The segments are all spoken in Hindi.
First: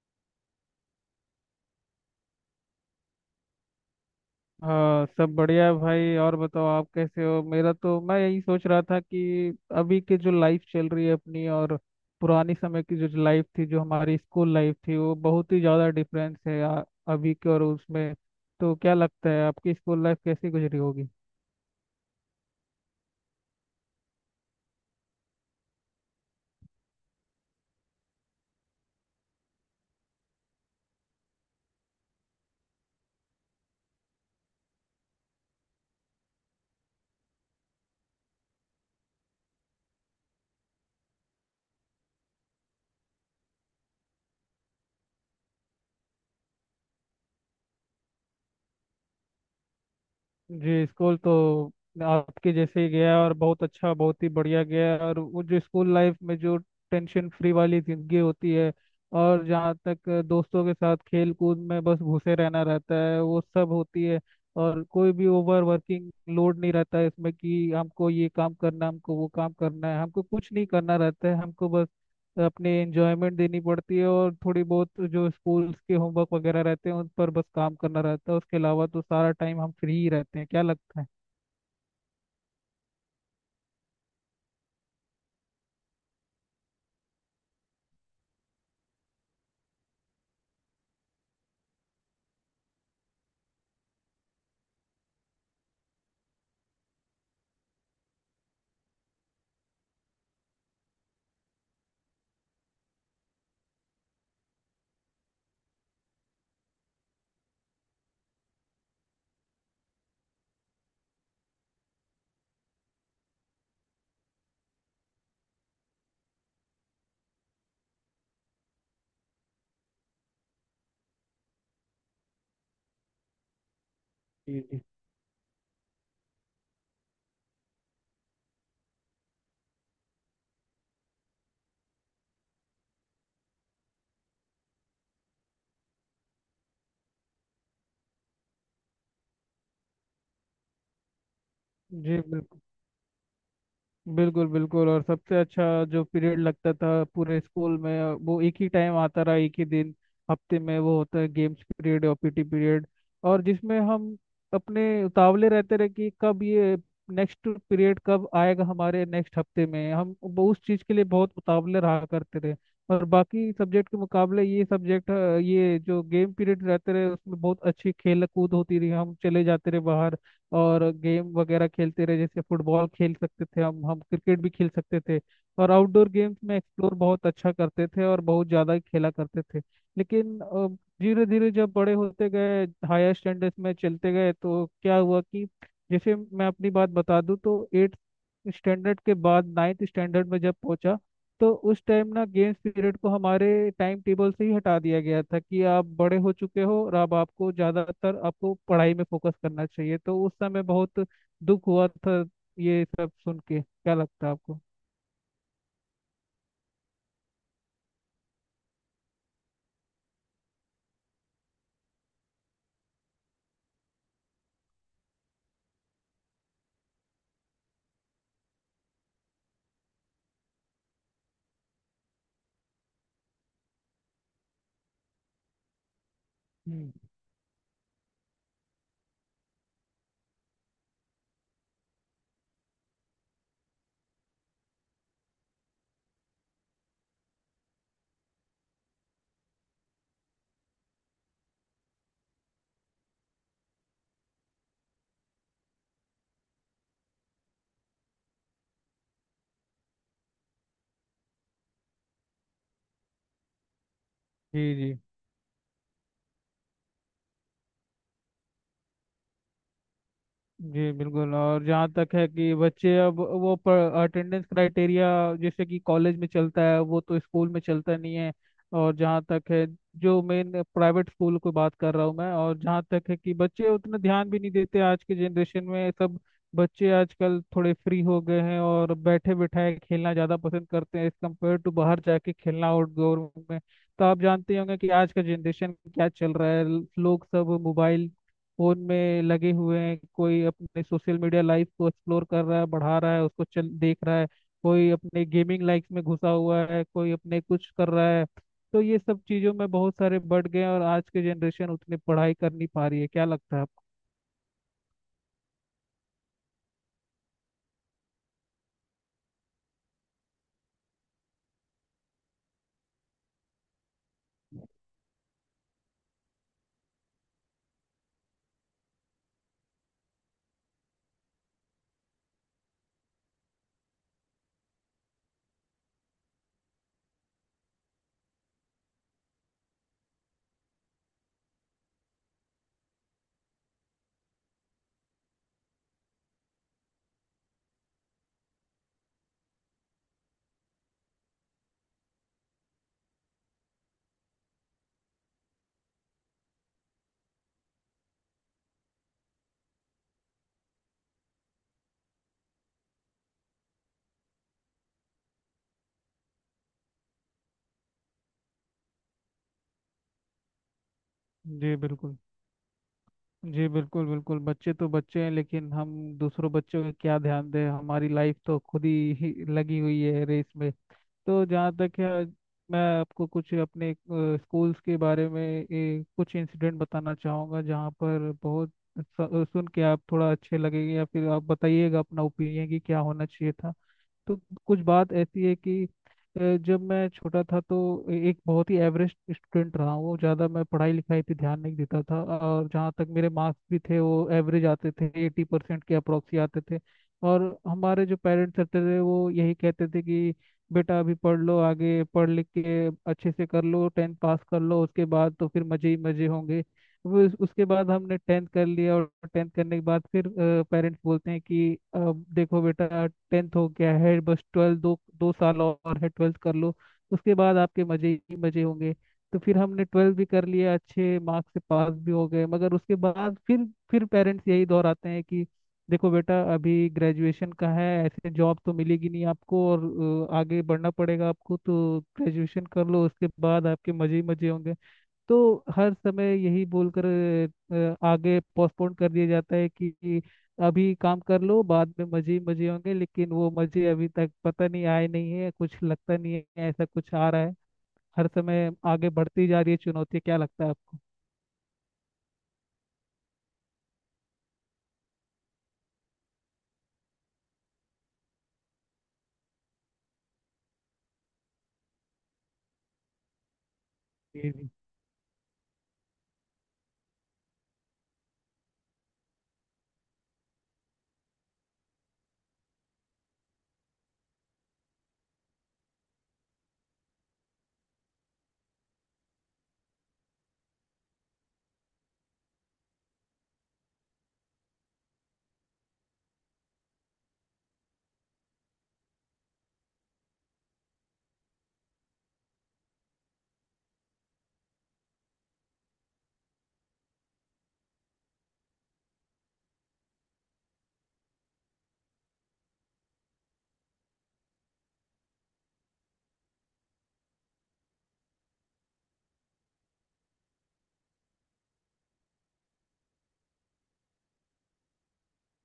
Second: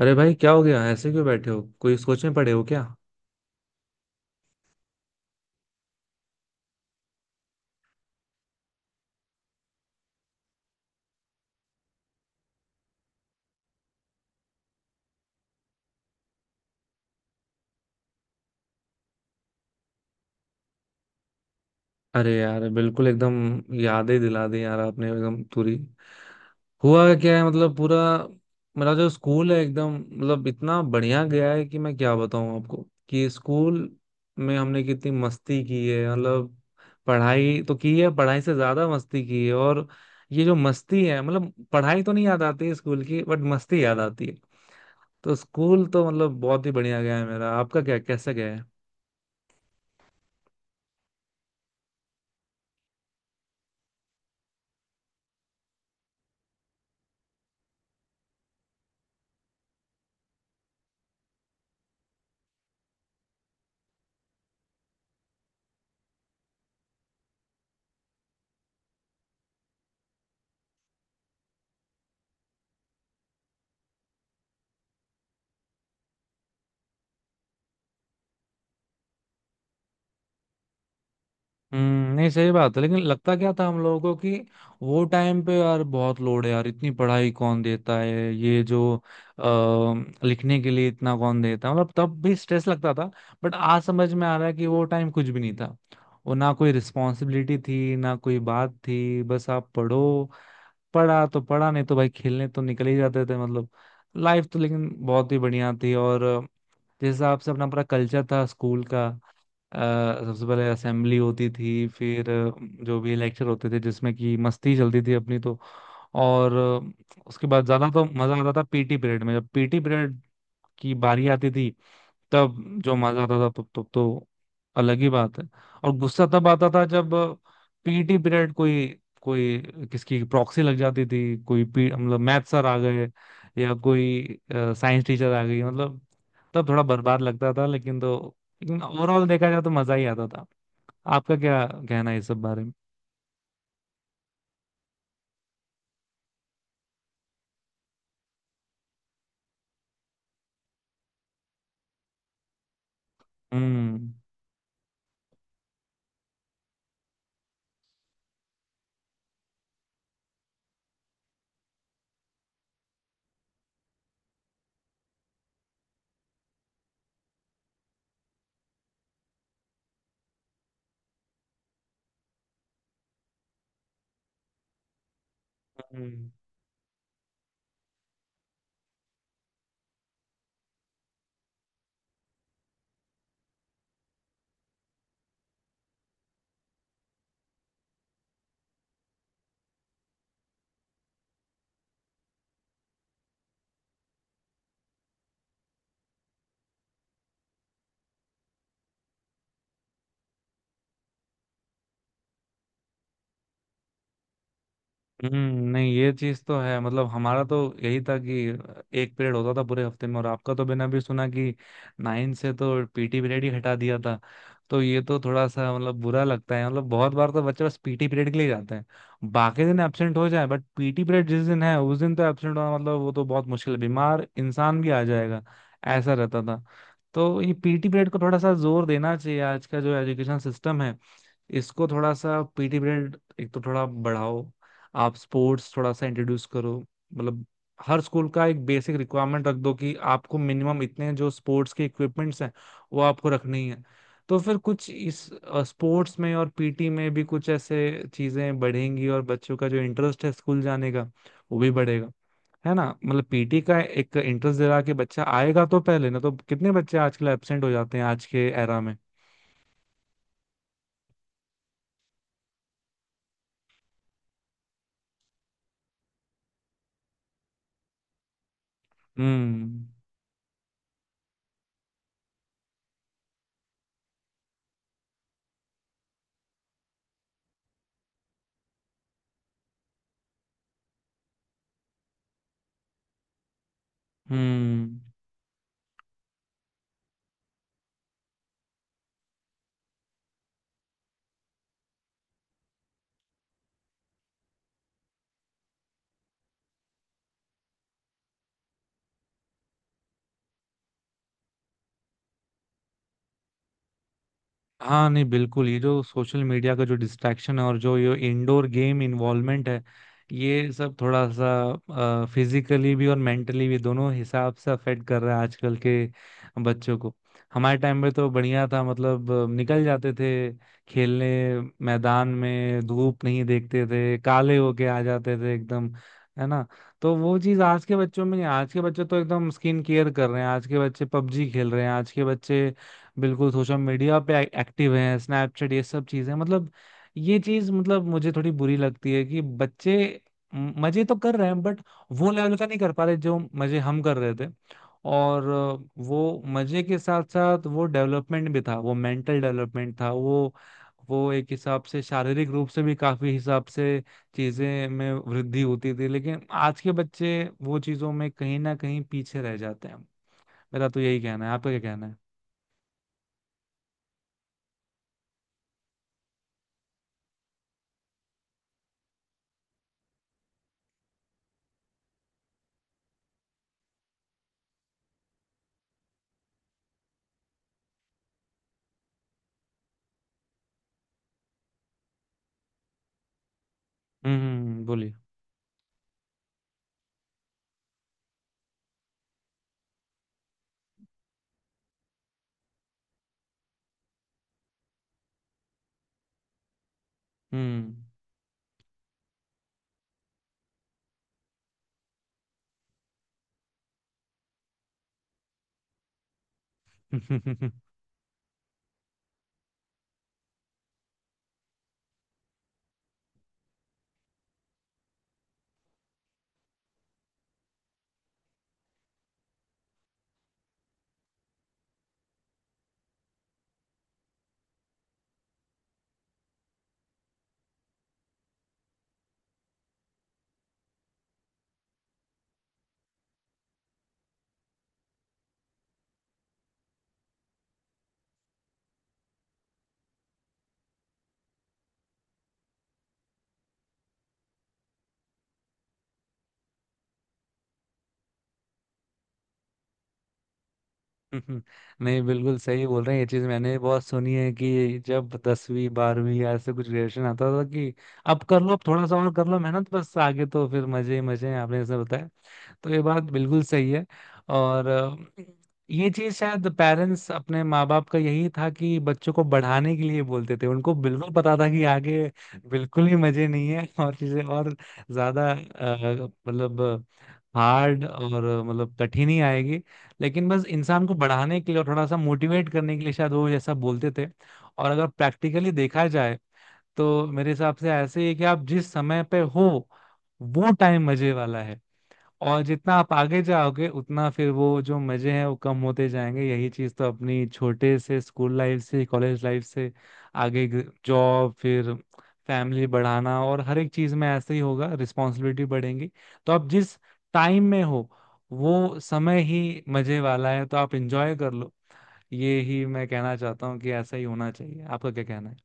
अरे भाई क्या हो गया? ऐसे क्यों बैठे हो? कोई सोच में पड़े हो क्या? हाँ, सब बढ़िया है भाई। और बताओ आप कैसे हो। मेरा तो मैं यही सोच रहा था कि अभी की जो लाइफ चल रही है अपनी, और पुरानी समय की जो लाइफ थी, जो हमारी स्कूल लाइफ थी, वो बहुत ही ज़्यादा डिफरेंस है अभी के और उसमें। तो क्या लगता है, आपकी स्कूल लाइफ कैसी गुजरी होगी। अरे यार, बिल्कुल एकदम यादें दिला दी यार आपने, एकदम पूरी। हुआ क्या है मतलब पूरा। मेरा जो स्कूल है एकदम मतलब इतना बढ़िया गया है कि मैं क्या बताऊं आपको, कि स्कूल में हमने कितनी मस्ती की है मतलब। पढ़ाई तो की है, पढ़ाई से ज्यादा मस्ती की है। और ये जो मस्ती है मतलब, पढ़ाई तो नहीं याद आती है स्कूल की बट मस्ती याद आती है। तो स्कूल तो मतलब बहुत ही बढ़िया गया है मेरा। आपका क्या, कैसा गया है? जी, स्कूल तो आपके जैसे ही गया, और बहुत अच्छा, बहुत ही बढ़िया गया। और वो जो स्कूल लाइफ में जो टेंशन फ्री वाली जिंदगी होती है, और जहाँ तक दोस्तों के साथ खेल कूद में बस घुसे रहना रहता है, वो सब होती है। और कोई भी ओवर वर्किंग लोड नहीं रहता है इसमें कि हमको ये काम करना, हमको वो काम करना है। हमको कुछ नहीं करना रहता है, हमको बस अपनी एंजॉयमेंट देनी पड़ती है। और थोड़ी बहुत जो स्कूल्स के होमवर्क वगैरह रहते हैं, उन पर बस काम करना रहता है। उसके अलावा तो सारा टाइम हम फ्री ही रहते हैं। क्या लगता है। हम्म। नहीं, सही बात है। लेकिन लगता क्या था हम लोगों को कि वो टाइम पे यार बहुत लोड है यार, इतनी पढ़ाई कौन देता है, ये जो लिखने के लिए इतना कौन देता है, मतलब तब भी स्ट्रेस लगता था। बट आज समझ में आ रहा है कि वो टाइम कुछ भी नहीं था। वो ना कोई रिस्पॉन्सिबिलिटी थी ना कोई बात थी, बस आप पढ़ो। पढ़ा तो पढ़ा, नहीं तो भाई खेलने तो निकल ही जाते थे मतलब। लाइफ तो लेकिन बहुत ही बढ़िया थी। और जिस हिसाब से अपना पूरा कल्चर था स्कूल का, अ, सबसे पहले असेंबली होती थी, फिर जो भी लेक्चर होते थे जिसमें कि मस्ती चलती थी अपनी तो। और उसके बाद ज्यादा तो मजा आता था पीटी पीरियड में। जब पीटी पीरियड की बारी आती थी तब जो मजा आता था, तब तब तो जी। जी अलग ही बात है। और गुस्सा तब आता था जब पीटी पीरियड कोई कोई किसकी प्रॉक्सी लग जाती थी। कोई मतलब मैथ सर आ गए या कोई साइंस टीचर आ गई, मतलब तब थोड़ा बर्बाद लगता था। लेकिन ओवरऑल देखा जाए तो मजा ही आता था। आपका क्या कहना है जी, इस सब बिल्कुल बारे में? बिल्कुल बिल्कुल। और सबसे अच्छा जो पीरियड लगता था पूरे स्कूल में, वो एक ही टाइम आता रहा, एक ही दिन हफ्ते में, वो होता है गेम्स पीरियड और पीटी पीरियड। और जिसमें हम अपने उतावले रहते रहे कि कब ये नेक्स्ट पीरियड कब आएगा हमारे, नेक्स्ट हफ्ते में हम वो उस चीज़ के लिए बहुत उतावले रहा करते रहे। और बाकी सब्जेक्ट के मुकाबले ये सब्जेक्ट, ये जो गेम पीरियड रहते रहे, उसमें बहुत अच्छी खेल कूद होती रही। हम चले जाते रहे बाहर और गेम वगैरह खेलते रहे, जैसे फुटबॉल खेल सकते थे हम क्रिकेट भी खेल सकते थे। और आउटडोर हम्म गेम्स में एक्सप्लोर बहुत अच्छा करते थे, और बहुत ज़्यादा खेला करते थे। लेकिन धीरे धीरे जब बड़े होते गए, हायर स्टैंडर्ड्स में चलते गए, तो क्या हुआ कि जैसे मैं अपनी बात बता दूं तो 8 स्टैंडर्ड के बाद 9th स्टैंडर्ड में जब पहुंचा, तो उस टाइम ना गेम्स पीरियड को हमारे टाइम टेबल से ही हटा दिया गया था कि आप बड़े हो चुके हो और अब आपको ज़्यादातर आपको पढ़ाई में फोकस करना चाहिए। तो उस समय बहुत दुख हुआ था। ये सब सुन के क्या लगता है आपको। हम्म। नहीं, ये चीज तो है मतलब। हमारा तो यही था कि एक पीरियड होता था पूरे हफ्ते में, और आपका तो मैंने अभी सुना कि नाइन से तो पीटी पीरियड ही हटा दिया था। तो ये तो थोड़ा सा मतलब बुरा लगता है। मतलब बहुत बार तो बच्चे बस पीटी पीरियड के लिए जाते हैं, बाकी दिन एब्सेंट हो जाए, बट पीटी पीरियड जिस दिन है उस दिन तो एब्सेंट होना मतलब वो तो बहुत मुश्किल है, बीमार इंसान भी आ जाएगा, ऐसा रहता था। हम्म। तो ये पीटी पीरियड को थोड़ा सा जोर देना चाहिए। आज का जो एजुकेशन सिस्टम है इसको, थोड़ा सा पीटी पीरियड एक तो थोड़ा बढ़ाओ। आप स्पोर्ट्स थोड़ा सा इंट्रोड्यूस करो। मतलब हर स्कूल का एक बेसिक रिक्वायरमेंट रख दो कि आपको मिनिमम इतने जो स्पोर्ट्स के इक्विपमेंट्स हैं वो आपको रखनी है। तो फिर कुछ इस स्पोर्ट्स में और पीटी में भी कुछ ऐसे चीजें बढ़ेंगी, और बच्चों का जो इंटरेस्ट है स्कूल जाने का वो भी बढ़ेगा। है ना? मतलब पीटी का एक इंटरेस्ट जी। दिला के जी बच्चा आएगा तो पहले, ना तो कितने बच्चे आजकल एब्सेंट हो जाते हैं आज के एरा में। जी, बिल्कुल। और जहाँ तक है कि बच्चे अब वो अटेंडेंस क्राइटेरिया, जैसे कि कॉलेज में चलता है, वो तो स्कूल में चलता नहीं है। और जहाँ तक है, हम्म जो मेन प्राइवेट स्कूल को बात कर रहा हूँ मैं, और जहाँ तक है कि बच्चे उतना ध्यान भी नहीं देते आज के जनरेशन में। सब बच्चे आजकल थोड़े फ्री हो गए हैं, और बैठे बैठाए खेलना ज़्यादा पसंद करते हैं, एज कम्पेयर टू बाहर जाके खेलना आउटडोर में। तो आप जानते ही होंगे कि हम्म। आज का जनरेशन क्या चल रहा है। लोग सब मोबाइल फोन में लगे हुए हैं, कोई अपने सोशल मीडिया लाइफ को एक्सप्लोर कर रहा है, बढ़ा रहा है, उसको चल देख रहा है, कोई अपने गेमिंग लाइफ में घुसा हुआ है, कोई अपने कुछ कर रहा है। तो ये सब चीज़ों में बहुत सारे बढ़ गए हैं, और आज की जनरेशन उतनी पढ़ाई कर नहीं पा रही है। क्या लगता है आपको। हाँ, नहीं बिल्कुल, ये जो सोशल मीडिया का जो डिस्ट्रैक्शन है और जो ये इंडोर गेम इन्वॉल्वमेंट है, ये सब थोड़ा सा फिजिकली भी और मेंटली भी दोनों हिसाब से अफेक्ट कर रहा है आजकल के बच्चों को। हमारे टाइम में तो बढ़िया था मतलब, निकल जाते थे खेलने, मैदान में, धूप नहीं देखते थे, काले होके आ जाते थे एकदम, है ना? तो वो चीज आज के बच्चों में नहीं। आज के बच्चे तो एकदम स्किन केयर कर रहे हैं, आज के बच्चे पबजी खेल रहे हैं, आज के बच्चे बिल्कुल सोशल मीडिया पे एक्टिव हैं, स्नैपचैट, ये सब चीजें मतलब। ये चीज मतलब मुझे थोड़ी बुरी लगती है कि बच्चे मजे तो कर रहे हैं बट वो लेवल का नहीं कर पा रहे जो मजे हम कर रहे थे। और वो मजे के साथ साथ वो डेवलपमेंट भी था, वो मेंटल डेवलपमेंट था, वो एक हिसाब से शारीरिक रूप से भी काफी हिसाब से चीजें में वृद्धि होती थी। लेकिन आज के बच्चे वो चीजों में कहीं ना कहीं पीछे रह जाते हैं। मेरा तो यही कहना है। आपका जी क्या कहना बिल्कुल। है? जी बिल्कुल बिल्कुल। बच्चे तो बच्चे हैं, लेकिन हम दूसरों बच्चों का क्या ध्यान दें, हमारी लाइफ तो खुद ही लगी हुई है रेस में। तो जहाँ तक है, मैं आपको कुछ अपने स्कूल्स के बारे में कुछ इंसिडेंट बताना चाहूँगा, जहाँ पर बहुत सुन के आप थोड़ा अच्छे लगेंगे, या फिर आप बताइएगा अपना ओपिनियन कि क्या होना चाहिए था। तो कुछ बोलिए। बात ऐसी है कि अ, जब मैं छोटा था तो एक बहुत ही एवरेज स्टूडेंट रहा हूँ। ज़्यादा मैं पढ़ाई लिखाई पे ध्यान नहीं देता था, और जहाँ तक मेरे मार्क्स भी थे, वो एवरेज आते थे, 80% के अप्रोक्सी आते थे। और हम्म। हमारे जो पेरेंट्स रहते थे, वो यही कहते थे कि बेटा अभी पढ़ लो, आगे पढ़ लिख के अच्छे से कर लो, टेंथ पास कर लो, उसके बाद तो फिर मज़े ही मज़े होंगे। वो उसके बाद हमने टेंथ कर लिया, और टेंथ करने के बाद फिर पेरेंट्स बोलते हैं कि अब देखो बेटा टेंथ हो गया है, बस ट्वेल्थ, दो दो साल और है, ट्वेल्थ कर लो, उसके बाद आपके मजे ही मजे होंगे। तो फिर हमने ट्वेल्थ भी कर लिया, अच्छे मार्क्स से पास भी हो गए, मगर उसके बाद फिर पेरेंट्स यही दोहराते हैं कि देखो बेटा, अभी ग्रेजुएशन का है, ऐसे जॉब तो मिलेगी नहीं आपको, और आगे बढ़ना पड़ेगा आपको, तो ग्रेजुएशन कर लो, उसके बाद आपके मजे ही मजे होंगे। तो हर समय यही बोलकर आगे पोस्टपोन कर दिया जाता है कि अभी काम कर लो, बाद में मजे ही मजे होंगे, लेकिन वो मजे अभी तक पता नहीं आए नहीं है, कुछ लगता नहीं है ऐसा कुछ आ रहा है। हर समय आगे बढ़ती जा रही है चुनौती। क्या लगता है आपको। हम्म, नहीं बिल्कुल सही बोल रहे हैं। ये चीज मैंने भी बहुत सुनी है कि जब दसवीं बारहवीं या ऐसे कुछ ग्रेजुएशन आता था कि अब कर लो, अब थोड़ा सा और कर लो मेहनत, बस आगे तो फिर मजे ही मजे हैं, आपने ऐसे बताया। तो ये बात बिल्कुल सही है। जी। और ये चीज शायद पेरेंट्स, अपने माँ बाप का यही था कि बच्चों को बढ़ाने के लिए बोलते थे। उनको बिल्कुल पता था कि आगे बिल्कुल ही मजे नहीं है और चीजें और ज्यादा मतलब हार्ड और मतलब कठिन ही आएगी। लेकिन बस इंसान को बढ़ाने के लिए और थोड़ा सा मोटिवेट करने के लिए शायद वो जैसा बोलते थे। और अगर प्रैक्टिकली देखा जाए तो मेरे हिसाब से ऐसे ही है कि आप जिस समय पे हो वो टाइम मजे वाला है। और जितना आप आगे जाओगे उतना फिर वो जो मजे हैं वो कम होते जाएंगे। यही चीज तो, अपनी छोटे से स्कूल लाइफ से कॉलेज लाइफ से आगे जॉब, फिर फैमिली बढ़ाना, और हर एक चीज में ऐसे ही होगा, रिस्पॉन्सिबिलिटी बढ़ेंगी। तो आप जिस टाइम में हो वो समय ही मजे वाला है, तो आप इंजॉय कर लो। ये ही मैं कहना चाहता हूँ कि ऐसा ही होना चाहिए। आपका क्या कहना है?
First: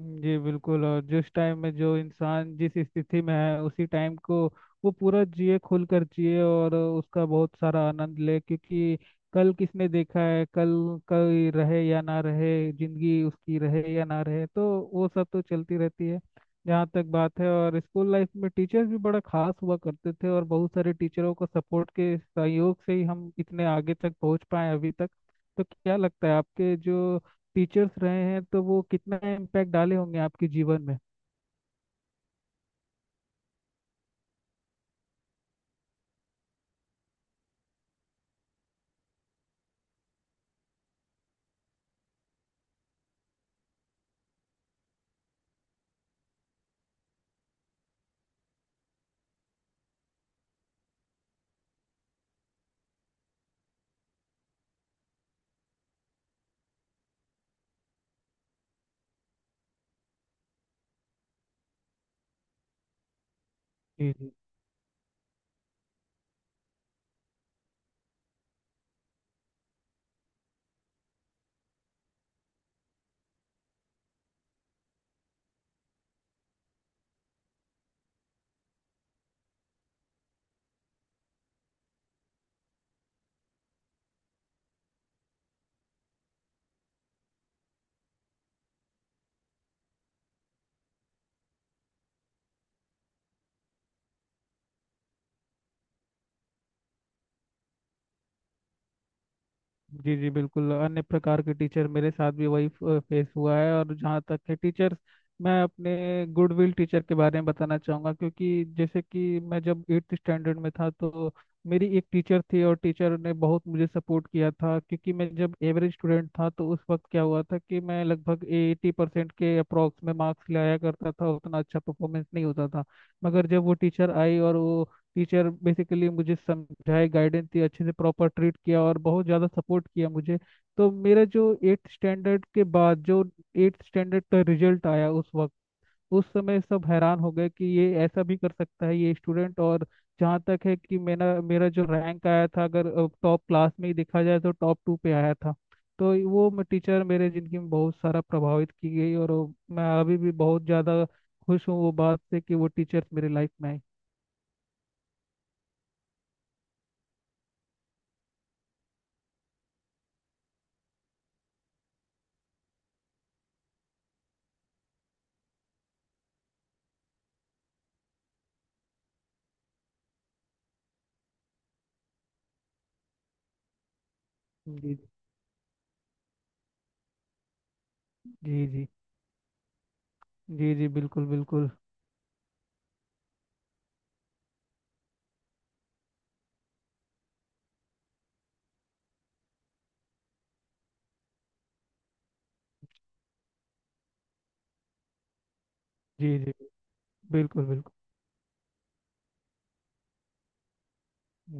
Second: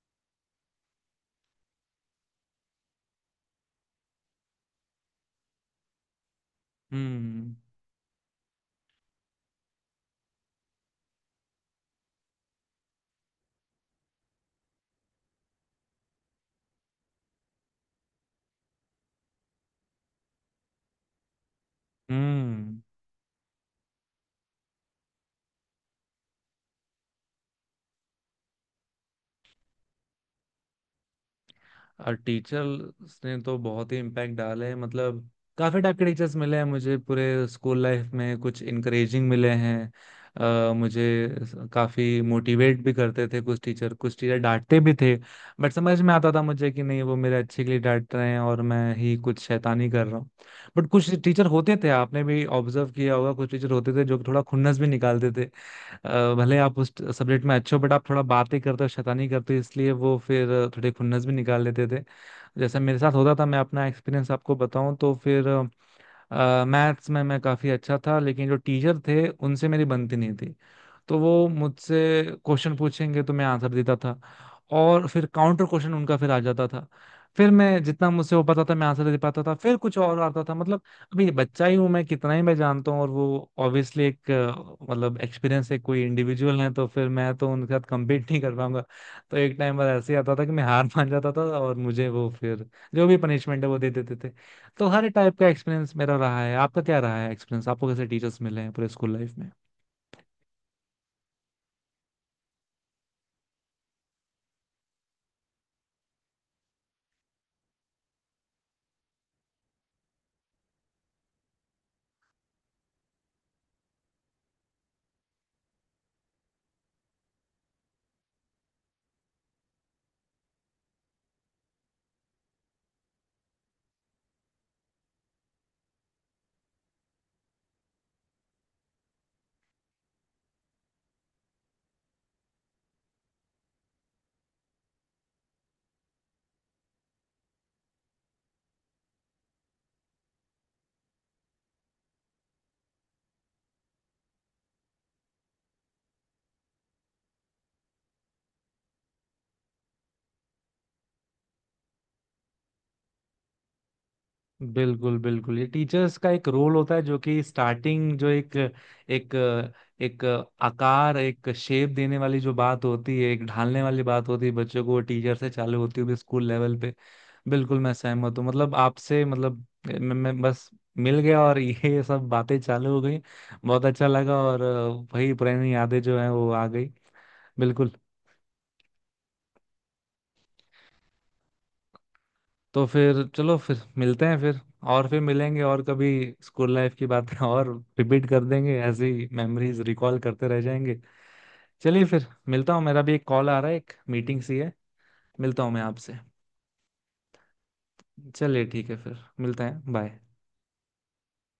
जी बिल्कुल। और जिस टाइम में जो इंसान जिस स्थिति में है, उसी टाइम को वो पूरा जिए, खुल कर जिए, और उसका हम्म बहुत सारा आनंद ले, क्योंकि कल किसने देखा है, कल कल रहे या ना रहे, जिंदगी उसकी रहे या ना रहे, तो वो सब तो चलती रहती है। जहाँ तक बात है, और स्कूल लाइफ में टीचर्स भी बड़ा खास हुआ करते थे, और बहुत सारे टीचरों को सपोर्ट के सहयोग हम्म। से ही हम इतने आगे तक पहुँच पाए अभी तक। तो क्या लगता है, आपके जो टीचर्स रहे हैं तो वो कितना इम्पैक्ट डाले होंगे आपके जीवन में। और टीचर्स ने तो बहुत ही इम्पैक्ट डाला है मतलब। काफी टाइप के टीचर्स मिले हैं मुझे पूरे स्कूल लाइफ में। कुछ इनकरेजिंग मिले हैं, मुझे काफी मोटिवेट भी करते थे कुछ टीचर। कुछ टीचर डांटते भी थे बट समझ में आता था मुझे कि नहीं, वो मेरे अच्छे के लिए डांट रहे हैं और मैं ही कुछ शैतानी कर रहा हूँ। बट कुछ टीचर होते थे, आपने भी ऑब्जर्व किया होगा, कुछ टीचर होते थे जो थोड़ा खुन्नस भी निकालते थे। भले आप उस सब्जेक्ट में अच्छे हो बट आप थोड़ा बातें करते हो, शैतानी करते हो, इसलिए वो फिर थोड़े खुन्नस भी निकाल लेते थे। जैसे मेरे साथ होता था, मैं अपना जी एक्सपीरियंस जी। आपको बताऊं तो फिर मैथ्स में मैं काफ़ी अच्छा था लेकिन जो टीचर थे उनसे मेरी बनती नहीं थी। तो वो मुझसे क्वेश्चन पूछेंगे तो मैं आंसर देता था। और फिर काउंटर क्वेश्चन उनका फिर आ जाता था। फिर मैं जितना मुझसे हो पाता था मैं आंसर दे पाता था, फिर कुछ और आता था मतलब। अभी ये बच्चा ही हूं मैं, कितना ही मैं जानता हूँ, और वो ऑब्वियसली एक मतलब एक्सपीरियंस है, कोई इंडिविजुअल है, तो फिर मैं तो उनके साथ कम्पीट नहीं कर पाऊंगा। तो एक टाइम पर ऐसे ही आता था कि मैं हार मान जाता था और मुझे वो फिर जो भी पनिशमेंट है वो दे देते थे। तो हर टाइप का एक्सपीरियंस मेरा रहा है। आपका क्या रहा है एक्सपीरियंस? आपको कैसे टीचर्स मिले हैं पूरे स्कूल लाइफ? जी जी, बिल्कुल। अन्य प्रकार के टीचर मेरे साथ भी वही फेस हुआ है। और जहाँ तक है टीचर्स, मैं अपने गुडविल टीचर के बारे में बताना चाहूँगा, क्योंकि जैसे कि मैं जब 8th स्टैंडर्ड में था, तो मेरी एक टीचर थी, और टीचर ने बहुत मुझे सपोर्ट किया था। क्योंकि मैं जब एवरेज स्टूडेंट था, तो उस वक्त क्या हुआ था कि मैं लगभग 80% के अप्रॉक्स में मार्क्स लाया करता था, उतना अच्छा परफॉर्मेंस नहीं होता था। मगर जब वो टीचर आई, और वो टीचर बेसिकली मुझे समझाए, गाइडेंस दी, अच्छे से प्रॉपर ट्रीट किया, और बहुत ज़्यादा सपोर्ट किया मुझे। तो मेरा जो 8th स्टैंडर्ड के बाद जो 8th स्टैंडर्ड का रिजल्ट आया उस वक्त, उस समय सब हैरान हो गए कि ये ऐसा भी कर सकता है ये स्टूडेंट। और जहाँ तक है कि मेरा मेरा जो रैंक आया था, अगर टॉप क्लास में ही देखा जाए, तो टॉप 2 पे आया था। तो वो टीचर मेरे जिंदगी में बहुत सारा प्रभावित की गई, और मैं अभी भी बहुत ज़्यादा खुश हूँ वो बात से कि वो टीचर्स मेरे लाइफ में आए। बिल्कुल बिल्कुल, ये टीचर्स का एक रोल होता है जो कि स्टार्टिंग जो एक एक एक आकार, एक शेप देने वाली जो बात होती है, एक ढालने वाली बात होती है बच्चों को, वो टीचर से चालू होती हुई स्कूल लेवल पे। बिल्कुल मैं सहमत हूँ मतलब आपसे। मतलब मैं बस मिल गया और ये सब बातें चालू हो गई। बहुत अच्छा लगा। और जी। वही पुरानी यादें जो हैं वो आ गई। बिल्कुल। जी जी। जी जी, बिल्कुल बिल्कुल। तो फिर चलो फिर मिलते हैं फिर। और फिर मिलेंगे, और कभी स्कूल लाइफ की बातें और रिपीट कर देंगे, ऐसे ही मेमोरीज रिकॉल करते रह जाएंगे। चलिए फिर मिलता हूँ, मेरा भी एक कॉल आ रहा है, एक मीटिंग सी है। मिलता हूँ मैं आपसे। जी जी, बिल्कुल बिल्कुल। चलिए ठीक है, फिर मिलते हैं, बाय।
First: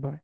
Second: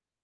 बाय।